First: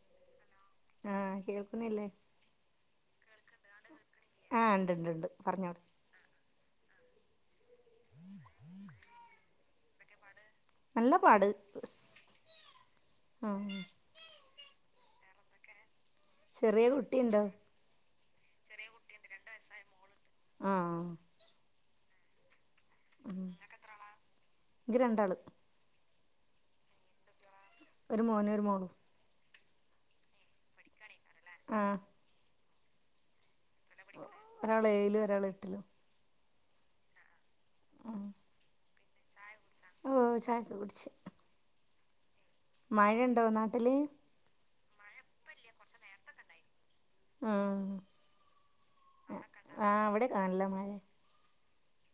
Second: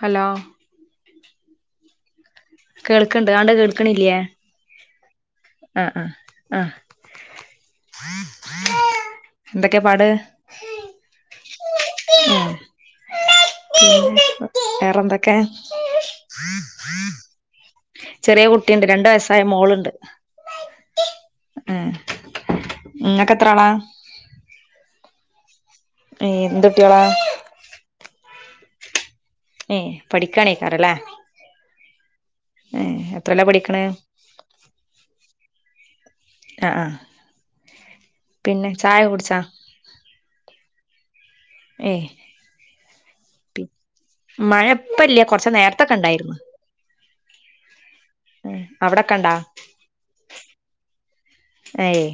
Hello? ആഹ് കേൾക്കുന്നില്ലേ? കേൾക്ക്ണ്ട്. ആണ്ട് കേൾക്ക്ണില്ലേ? ആഹ് ഉണ്ട് ഉണ്ട് ഉണ്ട് പറഞ്ഞോട് ആഹാ ആഹാ. അഹ് ന്തക്കെപാട്? നല്ല പാട് ഉം ഉും. വേറെന്തൊക്കെ? ചെറിയ കുട്ടിയുണ്ടോ ചെറിയ കുട്ടിണ്ട്. രണ്ട് വയസ്സായ മോള്ണ്ട്. ആഹ് ആഹ് ഏഹേ ഇങ്ങക്കെത്രാളാ? ഇൻക് രണ്ടാള്. ഏഹേ എന്തുട്ട്യോളാ? ഒരു മോന് ഒരു മോള് ഏ പഠിക്കാണെക്കാരല്ലേ? ആഹ് ഏഹ് എത്രിലാ പഠിക്കണേ? ഒരാളേയില് ഒരാളെട്ടിലും അഹ് ആഹ്. ആഹ് പിന്നെ ചായ കുടിച്ചാ? ഓ ചായൊക്കെ കുടിച്ച് ഏഹ് മഴണ്ടോ? മഴയിപ്പല്ല. കൊറച്ച് നേര്ത്തൊക്കെണ്ടായിരുന്നു. ആഹ് അവിടൊക്കെണ്ടാ ആവിടെക്കെ നല്ല മഴെ ഏയ്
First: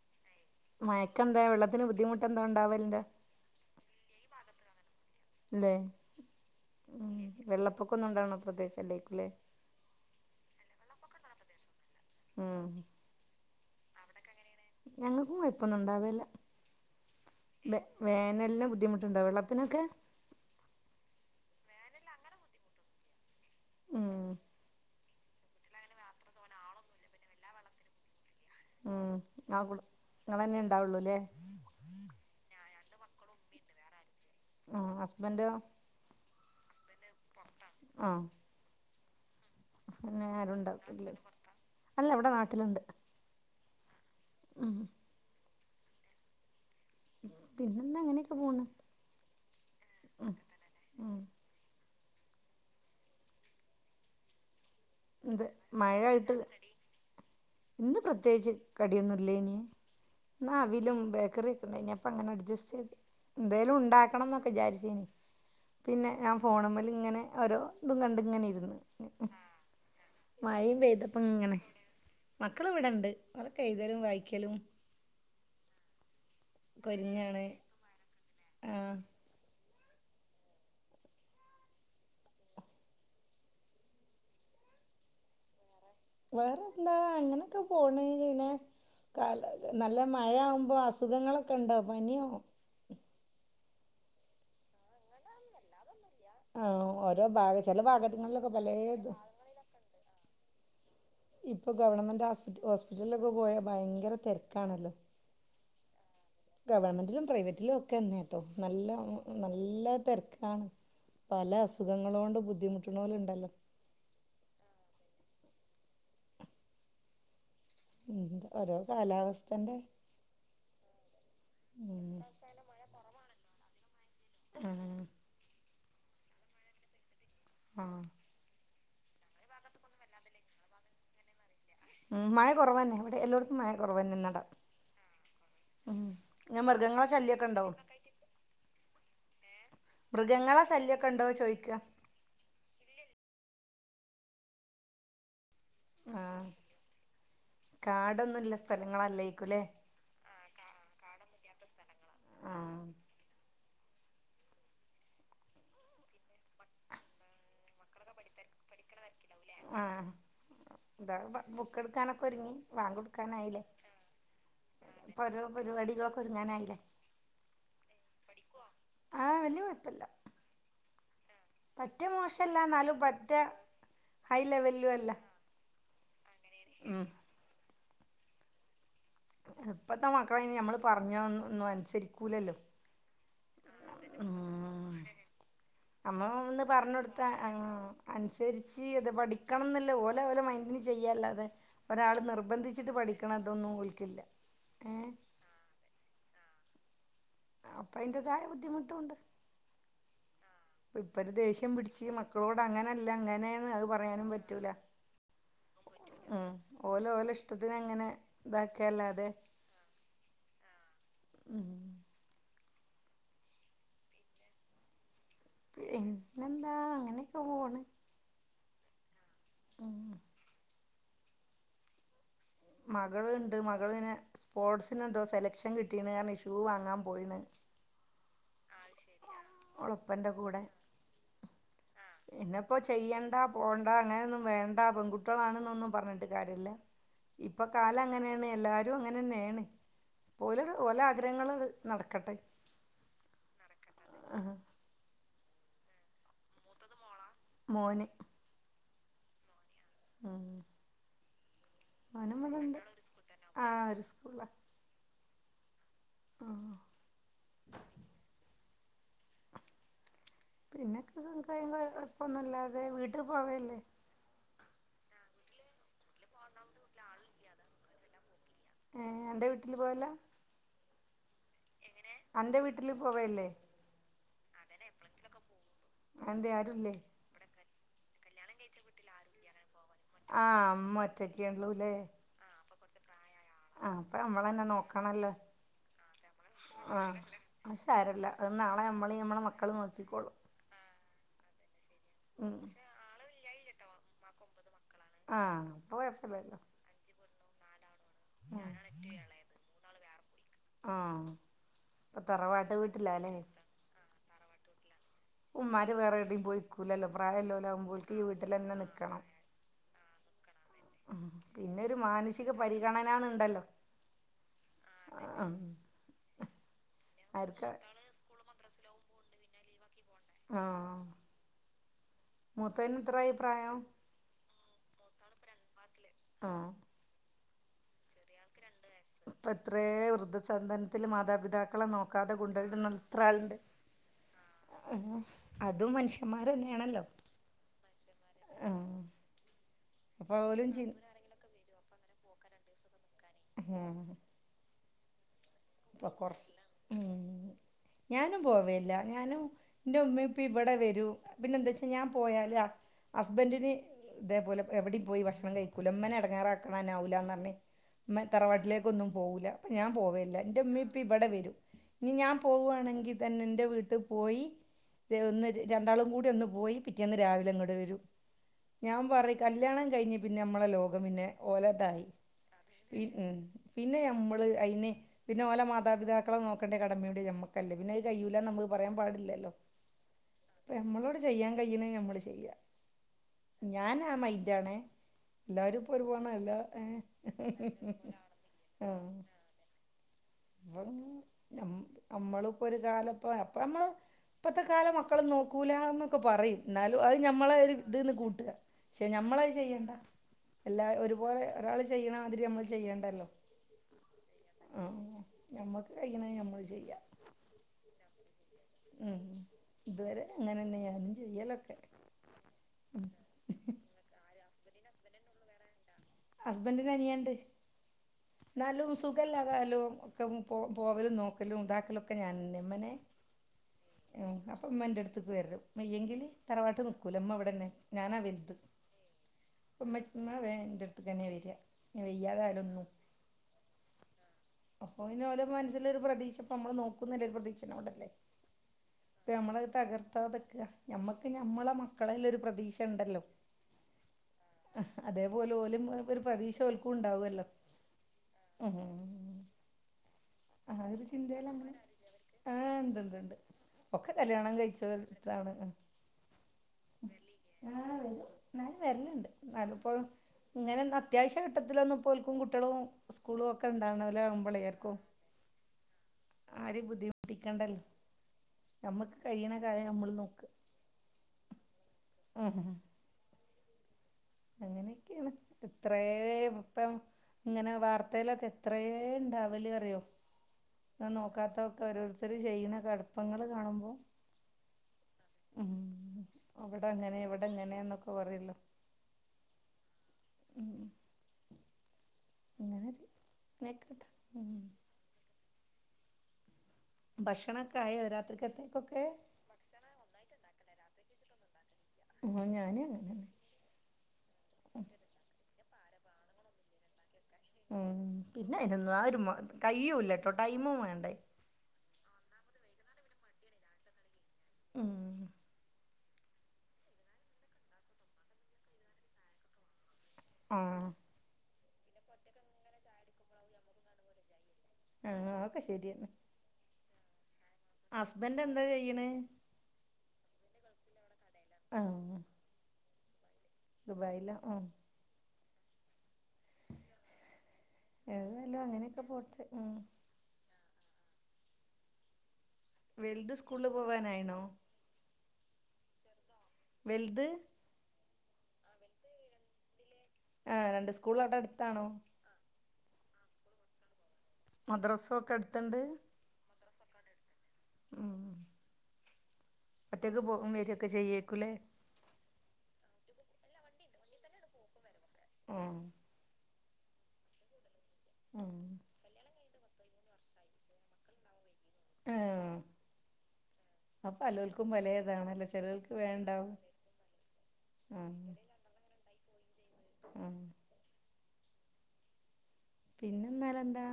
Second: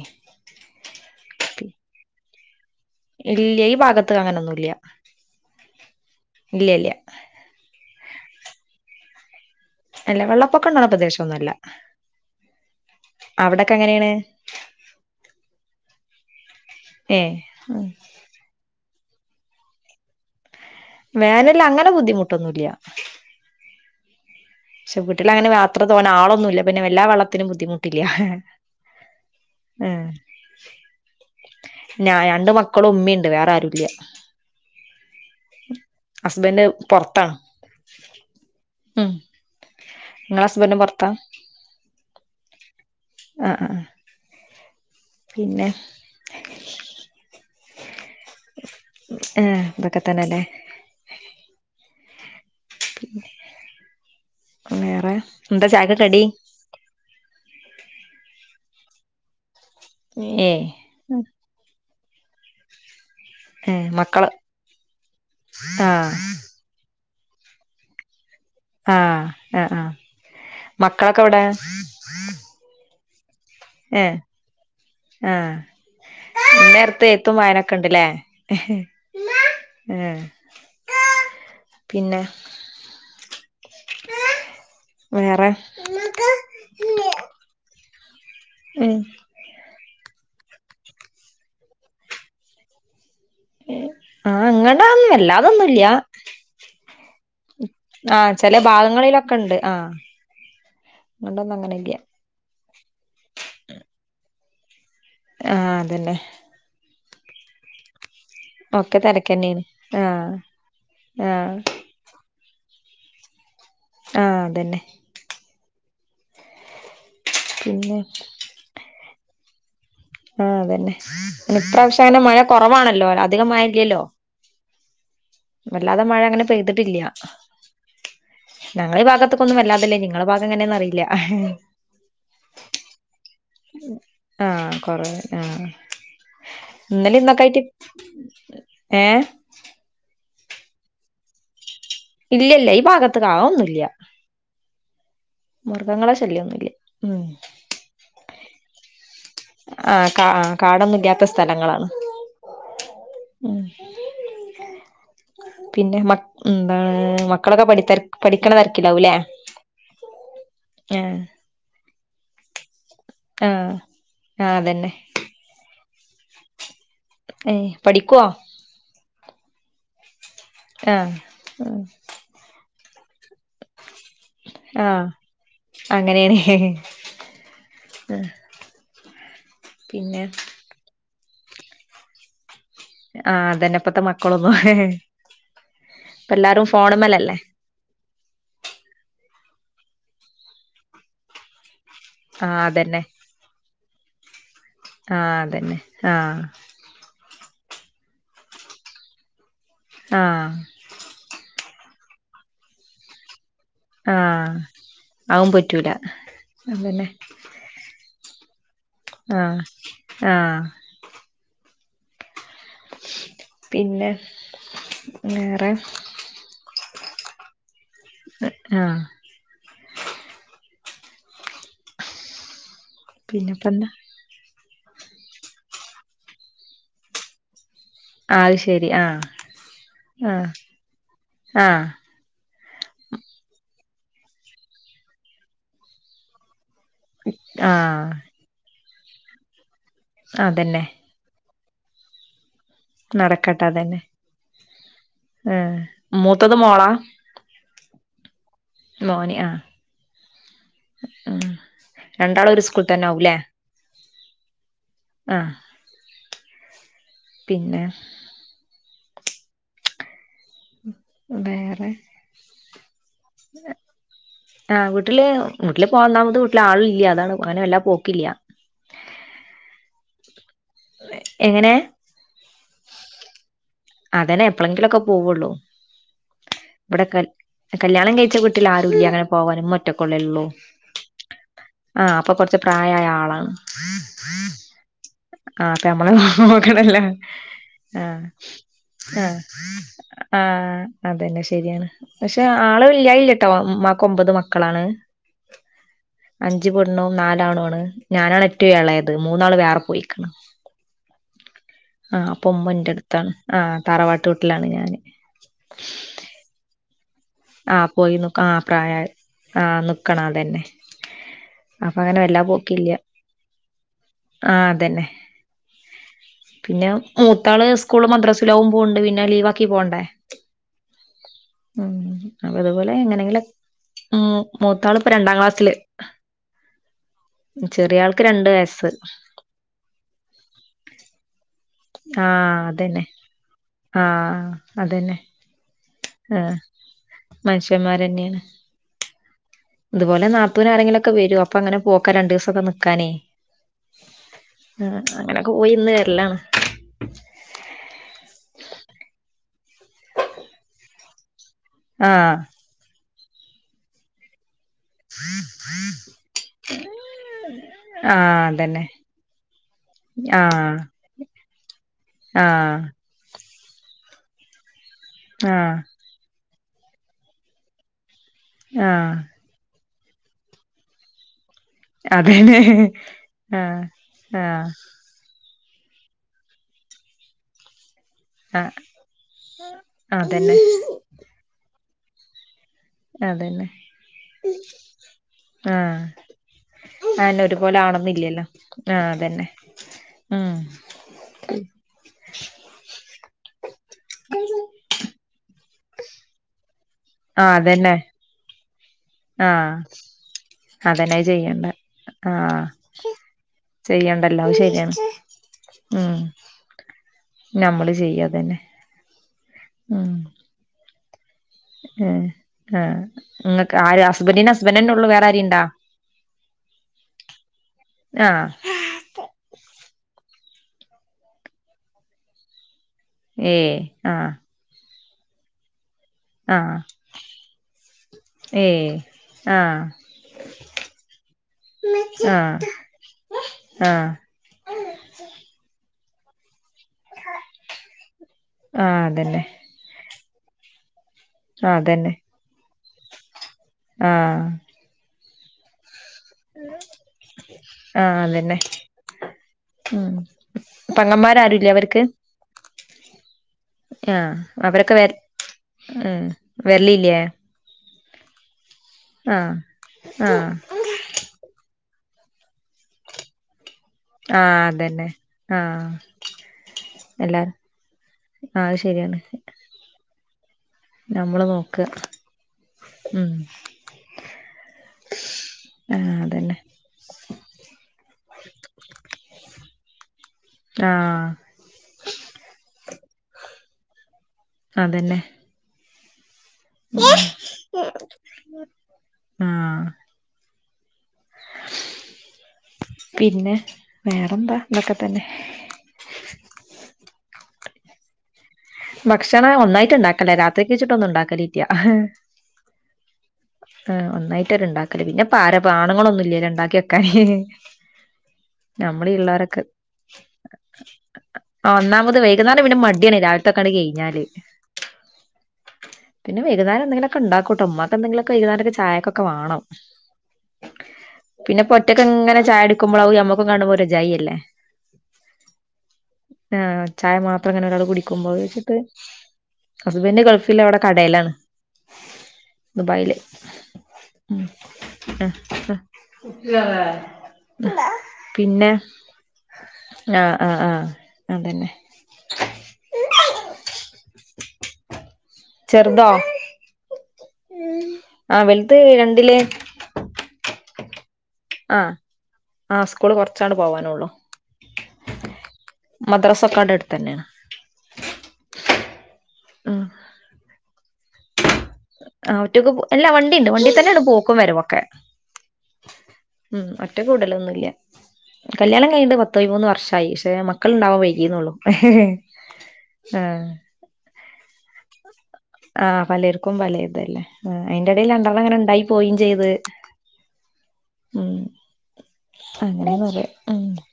മയക്കെന്തെ വെള്ളത്തിന് ബുദ്ധിമുട്ടെന്തോണ്ടാവലിണ്ടാ ഇല്ല്യ ഈ ഭാഗത്ത് അങ്ങനൊന്നുല്ല്യ ല്ലെ ഉം വെള്ളപ്പൊക്കൊന്നുണ്ടാവണ പ്രദേശല്ലായിരിക്കൂല്ലേ അല്ല വെള്ളപ്പൊക്കണ്ടാവണ പ്രദേശൊന്നല്ല ഉം അവിടൊക്കെങ്ങനെയാണ് ഞങ്ങക്കും കൊയപ്പൊന്നുണ്ടാവേല്ല ഏ ബെ വേനലില് ബുദ്ധിമുട്ടുണ്ടോ വെള്ളത്തിനൊക്കെ വേനലിങ്ങനെ ബുദ്ധിമുട്ടൊന്നുല്യ ഉം പഷേ വീട്ടിലങ്ങനെ യത്ര തോനാളൊന്നുല്ല പിന്നെ വല്ലാ വെള്ളത്തിനും ബുദ്ധിമുട്ടില്ല്യ ഹ് ഉം ആവ്ട് ങ്ങളന്നെണ്ടാവുള്ളൂല്ലേ ഞാ രണ്ടു മക്കളും ഉമ്മേണ്ട് വേറാരുല്യ ആ ഹസ്ബൻഡ് ഹസ്ബന്റ് പൊറത്താണ് ആ ഉം പിന്നെ ഇങ്ങളെ ഹസ്ബൻഡും പൊറത്താ ആരുണ്ടാവൂല്ലല്ലേ അല്ല ഇവിടെ നാട്ടില്ണ്ട് ആഹ് ആഹ് ഉം ഹ് പിന്നെ പിന്നെന്താങ്ങനെക്കെ പോണ് ഏഹ് ഇതൊക്കെത്തന്നെല്ലേ ഉം വേറെ എന്ത് ന്താ ചായക്ക് കടി ന്ന് പ്രത്യേച്ച് കടിയൊന്നുല്ലേനി ഏ ഇന്നവിലും ബേക്കറീക്കെണ്ടായ്നി പ്പങ്ങനഡ്ജസ്റ്റെയ്ത് ഏ മക്കള് ന്തേലുണ്ടാക്കണംന്നൊക്കെചാരിച്ചീനി ആ പിന്നെ ഞാൻ ഫോണ് മ്മേലിങ്ങനെ ഓരോ തും കണ്ടിങ്ങനെര്ന്ന് ആ മഴെം മക്കളൊക്കെ എവിടെ പെയ്തപ്പിങ്ങനെ മക്കളിവിടെണ്ട് ഓരൊക്കെയ്തലും ഏ വായിക്കലും ആ ഇന്നേരത്ത് എയ്ത്തും കൊരങ്ങാണ് വായനൊക്കെ ണ്ടല്ലേ ഹ് ആഹ് ഏ പിന്നെ വേറെ വേറേന്താങ്ങനൊക്കെ പോണ് യിനെ ഏഹ് കാല നല്ല മഴയാവുമ്പോ അസുഖങ്ങളൊക്കെണ്ടോ പനിയോ എഹ് ആങ്ങനൊന്നല്ലാതൊന്നുല്ല്യ ആഹ് ഓരോ ഭാഗ ചില ആഹ് ഭാഗങ്ങളിലൊക്കെ ചെല പലേതും ഭാഗങ്ങളിലൊക്കെണ്ട് ആഹ് ഇപ്പൊ ഗവൺമെന്റാസ് ഹോസ്പിറ്റലിലൊക്കെ പോയാ ഭയങ്കര തെരക്കാണല്ലോ ആ അതന്നെ ഗവൺമെന്റിലും പ്രൈവറ്റിലു ഒക്കെ യന്നെ ട്ടോ നല്ല ഒക്കെ തിരക്കന്നെയാണ് നല്ല ആ തെരക്കാണ് ആ പല അ സുഖങ്ങളോണ്ട് ബുദ്ധിമുട്ടണോല്ണ്ടല്ലോ ആഹ് അതന്നെ പിന്നെ ഉം ഓരോ കാലാവസ്ഥന്റെ ആഹ് അതന്നെ ഉം ഇപ്രാവശ്യാനെ മഴ കൊറവാണല്ലോ അധികം മയയില്ലല്ലോ ആഹ് വല്ലാതെ മഴാങ്ങനെ പെയ്തിട്ടില്ല്യ ആഹ് ഞങ്ങളെ ഈ ഭാഗത്തക്കൊന്നും വല്ലാതില്ലേ ഇനിങ്ങളെ ഭാഗം എങ്ങനെന്നറിയില്ല്യ ഉം മഴ കൊറവന്നെ ഇവിടെ എല്ലോട്ക്കും മഴ കൊറവന്നെന്നട ആ കൊറവ് ആ ഉം ങ്ങാ മൃഗങ്ങളെ ശല്യോക്കെണ്ടോ ഏഹ് മൃഗങ്ങളെ ശല്യോക്കെണ്ടോ ചോയിക്ക ഇല്ലില്ല ഈ ഭാഗത്തൊക്കെ അതൊന്നുല്ല മൃഗങ്ങളെ ശല്യവൊന്നുവില്ല ഉം കാടൊന്നുവുള്ള സ്ഥലങ്ങളല്ലയിക്കുല്ലേ ആഹ് കാ കാടൊന്നുവില്ലാത്ത സ്ഥലങ്ങളാണ് ആഹ് ഉം പിന്നെ മ എന്താ മക്കളൊക്കെ പഠി തിര പഠിക്കണ തിരക്കിലാവുല്ലേ ക്കെടുക്കാനൊക്കെ ഒരുങ്ങി ബാങ്ക് കൊടുക്കാനായില്ലേ ആഹ് ആഹ് അതന്നെ ഒരോ പരിപാടികളൊക്കെ ഒരുങ്ങാനായില്ലേ ഏയ് പഠിക്കുവോ ആഹ് വല്യ കൊഴപ്പല്ല ആഹ് പറ്റ മോശല്ല എന്നാലും പറ്റ ഹൈ ലെവലിലു ആഹ് അല്ല ഉം ആഹ് ഇപ്പത്ത മക്കൾ അയിന് നമ്മൾ പറഞ്ഞ ഒന്നും അനുസരിക്കൂല്ലല്ലോ ആഹ് അതന്നെ ഇപ്പത്തെ മക്കളൊന്നും ഉം നമ്മൾ ഇപ്പ ഒന്ന് എല്ലാരും പറഞ്ഞൊടുത്താ ഫോണുമ്മലല്ലേ ഉം അനുസരിച്ച് അത് പഠിക്കണംന്നല്ലേ ഓലെ ഓല മൈൻഡിന് ചെയ്യല്ലതെ ഒരാൾ ആഹ് നിർബന്ധിച്ചിട്ട് അതന്നെ പഠിക്കണം അതൊന്നും ഓൾക്കില്ല ആഹ് അതന്നെ ആഹ് അപ്പ അയിന്റേതായ ബുദ്ധിമുട്ടുണ്ട് ആഹ് ഇപ്പൊ ഒരു ദേഷ്യം പിടിച്ച് മക്കളോട് അങ്ങനല്ല ഇങ്ങനെയന് അത് പറയാനും ആഹ് പറ്റൂല അതും പറ്റൂല ഉം അതന്നെ ഓല് ഓലാ ഇഷ്ടത്തിന് അങ്ങനെ ഇതക്കല്ല ആഹ് ആഹ് ഉം പിന്നെ വേറെ പിന്നെന്താ അങ്ങനെക്കെ പോണ് ആഹ് ഉം മകൾ ഇണ്ട് പിന്നെപ്പെന്താ മകൾ ഇങ്ങനെ സ്പോർട്സിന് എന്തോ സെലക്ഷൻ കിട്ടിണ് കാരണം ഷൂ വാങ്ങാൻ പോയിണ് അത്ശരി ആഹ് ഓളപ്പൻ്റെ ആഹ് കൂടെ ആഹ് പിന്നെപ്പോ ചെയ്യണ്ട പോണ്ട അങ്ങനെയൊന്നും വേണ്ട പെൺകുട്ടികളാണെന്നൊന്നും പറഞ്ഞിട്ട് കാര്യവില്ല ഇപ്പൊ കാലം ആഹ് അങ്ങനെയാണ് എല്ലാരും അങ്ങനെന്നെണ് ഓല് അതന്നെ ഓലാ ആ ഗ്രഹങ്ങൾ അത് നടക്കട്ടെ നടക്കട്ടെ അതന്നെ ആഹ് യെ മൂത്തത് മോളാ മോന് മോന് ആഹ് ഉം ഉം രണ്ടാളും ഒരു സ്കൂൾ തന്നെ ആവൂല്ലേ [unintelligible] ആഹ് ഒര് സ്കൂളാ ആഹ് ആഹ് പിന്നെ പിന്നെ [unintelligible] വേറെ കൊയപ്പൊന്നുല്ലാതെ വീട്ടി പോവേല്ലേ ആഹ് വീട്ടില് വീട്ടില് ഒന്നാമത് വീട്ടില് ആളും ഇല്ല അതാണ് [unintelligible] പോക്കില്ല ഏഹ് എന്റെ വീട്ടില് പോയല്ലാ എങ്ങനെ അന്റെ വീട്ട്ല് പോവെല്ലേ അതനെ എപ്പളെങ്കിലു ഒക്ക പോവേള്ളൂ അത് എന്തെ ആരു ല്ലേ കല്യാണം കഴിച്ച വീട്ടിൽ ആരുല്ല അങ്ങനെ പോവാന് ഉമ്മ ആ ഒറ്റക്കൊള്ളേള്ളൂ ഇമ്മ ഒറ്റേക്കേ ഒള്ളൂ ലെ ച്ച് പ്രായായ ആളാ നമ്മളന്നെ നോക്കണല്ലോ ആ അപ്പ നമ്മള് ആ നോക്കണല്ലാ അത് സാരല്ല അത് നാളെ ഞമ്മളീം ഞമ്മളെ മക്കള് നോക്കിക്കോളു ആ അതന്നെ ശരിയാണ് പശേ ഉം ആള് ഇല്ലായില്ലട്ടോ ഉമ്മാക്ക് ഒമ്പത് മക്കളാണ് ആ അപ്പൊ കൊയപ്പല്ലല്ലോ ണ്ണും നാല് ആണും ആണ് ഞാനാണ് ഏറ്റോം എളെത് മൂന്നാള് വേറെ പോയിക്ക്ണ് ആ ആ ഇപ്പൊ അപ്പം ഉമ്മ തറവാട്ട് ഇന്റെ എട്ത്താണ് വീട്ടിലാല്ലേ ആ തറവാട്ട് വീട്ടിലാണ് ഞാന് ഉമ്മാര് വേറെ എവ്ടിം പോയി നിക്കൂലല്ലോ പ്രായം ഇല്ലോല് ആഹ് ആവ്മ്പോൽക്ക് പോയി ഈ നിക്കും ആഹ് വീട്ടിലന്നെ പ്രായായ നിക്കണം ആഹ് നിക്കണം അതന്നെ പിന്നെര് അപ്പൊ മാനുഷിക പരിഗണനാ ന്ന് ഇണ്ടല്ലോ ആ അതന്നെ പിന്നെ മൂത്താള് ആർക്കാ സ്കൂൾളും മദ്രസ് ലും പോവ്ണ്ട് പിന്നെ ലീവാക്കി പോണ്ടേ ആഹ് ഉം അപ്പൊ അതുപോലെ മൂത്തോന് എത്രായി എങ്ങനെങ്കിലും പ്രായം ഉം മൂത്താള് ഇപ്പ രണ്ടാം ക്ലാസ്സില് ആഹ് ചെറിയ ആൾക്ക് രണ്ട് വയസ്സ് ഇപ്പ എത്രെ വൃദ്ധസധൻത്തില് മാതാപിതാക്കളെ നോക്കാതെ ആഹ് കൊണ്ടയി ഇടുന്ന അതന്നെ എത്ര ആള് ഇണ്ട് ആഹ് അതന്നെ അതും ആഹ് മനുഷ്യന്മാരന്നെണല്ലോ മനുഷ്യന്മാരന്നെയാണ് ആഹ് ഇതുപോലെ നാത്തുനു ആരെങ്കിലു ഒക്കെ വെരു അപ്പൊ അങ്ങനെ പോക്കാ രണ്ടീസൊക്കെ നിക്കാനേ [unintelligible] ആ അങ്ങനക്കെ പോയിന്ന് ഇപ്പൊ വര്ലാണ് കൊറച്ച് ഉം ഞാനും പോവെല്ല ഞാനും ഇൻ്റെ ഉമ്മീം ഉപ്പീ ഇവടെ വരും പിന്നെ എന്താച് ഞാൻ ആഹ് പോയാല് ഹസ്ബൻ്റിന് ഇതേപോലെ എവെടിം പോയി ഭക്ഷണം കയിക്കുല ഇമ്മനെ എടങ്ങാറാക്ക്ണന്നെ ആവൂല ന്നർഞ് ഉമ്മെ ആഹ് അതന്നെ തറവാട്ടിലേക്കൊന്നും പോവുല അപ്പം ഞാൻ പോവെല്ലാ ഇന്റെ ആഹ് ഉമ്മി ഉപ്പി ഇവടെ വരും ഇനി ഞാൻ ആഹ് പോവാണെങ്കി തന്നെ ഇൻ്റെ വീട്ട് പോയി ഒന്ന് ആഹ് രണ്ടാളും കൂടി ഒന്ന് പോയി പിറ്റേന്ന് രാവിലെ ഇങ്ങട് വരും ഞാൻ ആഹ് പറി കല്യാണം കയിഞ്ഞ് പിന്നെ അമ്മളെ ലോകം പിന്നെ ഓലെ തായി അതന്നെ ഉം ആഹ് പിന്നെ ഞമ്മള് ആഹ് അയ്ന് പിന്നെ ഓലേ മാതാപിതാക്കളെ നോക്കണ്ടേ കടമിം കൂടി ഞമ്മാ അല്ലേ പിന്നെ അത് കയ്യൂല ന്ന് നമ്മക്ക് ആഹ് പറയാൻ പാടില്ലല്ലോ അതന്നെ ഞമ്മളോ ചെയ്യാൻ കയ്യ്ണെ ഞമ്മള് ചെയ്യാ അതന്നെ ഞാൻ ആ മൈന്റാണെ എല്ലാരും ഇപ്പോ ആഹ് ഒരു പോണ അല്ല ഏ അതെന്നെ ഒരുപോലെ ആവണംന്നില്ലല്ലോ ആ ആഹ് അതന്നെ ഉം [unintelligible] ഞമ് അമ്മള്പ്പോ ഒരു കാലം ഇപ്പോ അപ്പം നമ്മള് ഇപ്പത്തെ കാലം മക്കള് നോക്കൂലാ ന്നൊക്കെ പറിം ന്നാലും അത് ആഹ് ഞമ്മളെ ഒരു അതന്നെ ഇത് ന്ന് കൂട്ട പക്ഷെ ഞമ്മളത് ആഹ് ചെയ്യണ്ട. എല്ലാ അതന്നെ ഒരുപോലെ ചെയ്യണ്ടേ ഒരാള് ചെയ്യ്ണ മാതിരി ആഹ് നമ്മള് ചെയ്യണ്ടല്ലോ ചെയ്യണ്ടല്ലോ അത് ആ. ശരിയാണ് ഞമ്മക്ക് ഉം കയ്യിണെ ഞമ്മള് ചെയ്യ നമ്മള് ചെയ്യാ അതന്നെ. ഉം ഇതുവരെ അങ്ങനെന്നെ ഞാനും ചെയ്യലൊക്കെ. ഏ ആ ഇങ്ങക്ക് ആര് ഹസ്ബന്റ്ന് ഹസ്ബൻഡന്നെ ഒള്ളൂ വേറെ ആരേം ഇണ്ടോ ഹസ്ബെന്റ്ന് അനിയൻണ്ട്. ആഹ് ന്നാലും സുഖല്ലാതായാലും ഒക്ക പൊ പോവലും നോക്കലും ഇതാക്കലൊക്കെ ഞാനന്നെ ഇമ്മനെ. ഏ ആഹ്. പ്പ ഇമ്മന്റെ അട്ത്ത്ക്ക് വരും വെയ്യെങ്കില് ആഹ് തറവാട്ട് നിക്കൂല ഇമ്മ ഇവടെന്നെ ഞാനാ വൽത്. ഏഹ് ആഹ് ഇമ്മ [unintelligible] ഇമ്മ വേ ഇന്റെട്ത്ത്ക്കെന്നെ വെരാ ഇഞ് ആഹ് വെയ്യാതായാലെന്നും. ആഹ് അപ്പൊ ഇഞോലെ മൻസ്സിലൊരു പ്രതീക്ഷ പ്പോ നമ്മള് നോക്കുന്നുല്ലൊരു പ്രതീക്ഷ [unintelligible] ആഹ് അതന്നെ ഇപ്പമ്മളത് തകർത്താതക്ക ഞമ്മക്ക് ഞമ്മളെ അതന്നെ മക്കളെല്ലൊരു പ്രതീക്ഷ ണ്ടല്ലോ. ആഹ് അതേപോലെ ഓലുംഒരു പ്രതീക്ഷോൽക്കുണ്ടാവല്ലോ. ആഹ് അതെന്നെ ഉം പെങ്ങന്മാരാരുല്ലേ അവര്ക്ക്? ആഹ് ണ്ട്ണ്ട് ണ്ട്. ഒക്കെ ആഹ് കല്യാണം അവരൊക്കെ വര് കഴിച്ചോട്ത്താണ്. ഉം വരലില്ലേ ആഹ് വെരും ന്നാലും വെര്ല്ണ്ട് ആഹ് വലപ്പോഴും ആഹ് ഇങ്ങനെ [unintelligible] ത്യാവശ്യ ഘട്ടത്തിലൊന്നുപോല്ക്കും കുട്ട്യെളും സ്ക്കൂളൊക്കെ ണ്ടാവണ ആഹ് അതെന്നെ ആഹ് ആരെയും എല്ലാ ആഹ് അയ് ശെര്യാണ്. കയ്യ്ണ കാ [unintelligible] നമ്മളും നോക്ക. നമ്മള് നോക്ക ഉം. അങ്ങനെക്കെണ് എത്രേ ആ അതന്നെ ഇപ്പം ഇങ്ങനെ വാർത്തേലൊക്കെ എത്രേ ണ്ടാവലറ്യോ ആ ങ്ങനോക്കാത്തോ ട്ടോരോര്ത്തര് ചെയ്യുന്ന കട്പ്പങ്ങൾ കാണുമ്പോ അതെന്നെ. ഉം അവടങ്ങനെ ഇവടെ ങ്ങനെന്നൊക്കെ പറ്യല്ലോ. ആ ഉം ഉം. പിന്നെ ആയിക്കോട്ടെ ഉം വേറെന്താ ഇതൊക്കെ തന്നെ. ഭക്ഷണൊക്കായോ രാത്രിക്കത്തേക്കൊക്കെ? ക്ഷണം ഒന്നായിട്ട്ണ്ടാക്കല്ലാ രാത്രിക്ക് വെച്ച്ട്ട് ഒന്നുണ്ടാക്കലില്ല. ഇന്ന് ഞാനു അങ്ങനെ ന്നെ. ആഹ് ഒന്നായിട്ടെരെണ്ടാക്കല് പിന്നെ പാരപാ ആണ്ങ്ങളൊന്നുല്ല ഇണ്ടാക്ക്യക്കാന്. ഉം പിന്നയ്നൊന്നു ആ ഒര് മാ കയ്യൂല്ലട്ടോ ടൈമും വാണ്ടേ? ആഹ് ഒന്നാമത് വൈകുന്നേരം പിന്നെ മട്യാണ് രാവല്ത്തൊക്കാണ്ട് കഴിഞ്ഞാല്. ഉം. പിന്നെ വൈകുന്നരം എന്തെങ്കിലൊക്കെണ്ടാക്കൂട്ടോ ഇമ്മക്ക് എന്തെങ്കിലൊക്കെ വൈന്നാരൊക്കെ ചായക്കൊക്കെ വാണം. ആഹ് പിന്നെ ഒറ്റക്ക്ങ്ങനെ ചായുടിക്കുമ്പോ അത് ഞമ്മക്കും കാണുമ്പോ ഒരുജായല്ലേ. ആഹ് അതൊക്കെ ശെര്യെന്നെ. ആഹ് ചായ മാത്രങ്ങനൊരാള് കുടിക്കുമ്പോ അത് എന്താ ച്ചിട്ട് ചെയ്യണ് ഹസ്ബൻഡ് ഗൾഫില് അവടെ കടേലാണ്. ആഹ് ദുബായില്. ദുബായിലാ ആഹ് [unintelligible] ഉപ്യാലേ ഉം ഏതായാലും പിന്നെ അങ്ങനെയൊക്കെ പോട്ടെ ഉം ആഹ് ആഹ് ആഹ് അതെന്നെ വെൽത് സ്കൂളില് പോവാനായിണോ? ചെർതോ? വെൽത് ആഹ് വെൽത് രണ്ടില്. ആഹ് രണ്ട് സ്കൂളാ ടെട് ആഹ് ആഹ് സ്കൂള് കൊറച്ചാണ്ട് പോവാനൊള്ളു. മദ്രസൊക്കട്ത്ത്ണ്ട്? മദ്രസൊക്കാട‌ട്ത്തെന്നെണ്. ഉം ഒറ്റക്ക് പോ വെരൊക്കെ ചെയ്യേക്കൂല്ലേ? ആഹ് ഒറ്റക്കു പോ അല്ല വണ്ടി ണ്ട് വണ്ടി തെന്നെണ് പോക്കും വെരവൊക്കെ. ആഹ് ഉം ഒറ്റക്ക് വിടലൊന്നുല്ല. കല്യാണം കയ്ഞ്ട്ട് പ പൈമൂന്ന് വർഷായി പഷേ, മക്കള്ണ്ടാവാൻ വൈകീന്നൊള്ളു. ആഹ് ആഹ് [unintelligible] പലോൽക്കും പലേതാണല്ലൊ. ആഹ് പലേർക്കും പലേ ഇതല്ലെ ആഹ്. അയിൻ്റെടേല് രണ്ടെണ്ണങ്ങനെ ഇണ്ടായി പോയിം ചെയ്ത് ഉം ഉം അങ്ങനേന്ന് പറയാ. ഉം പിന്നെന്നാലെന്താ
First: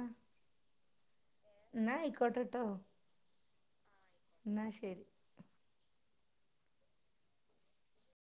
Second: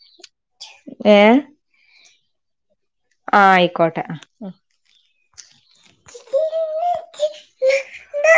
ഏഹ് ഇന്നാ അയ്ക്കോട്ടട്ടോ ആഹ് അയ്ക്കോട്ടെ. ഇന്നാ ശെരി. [unintelligible]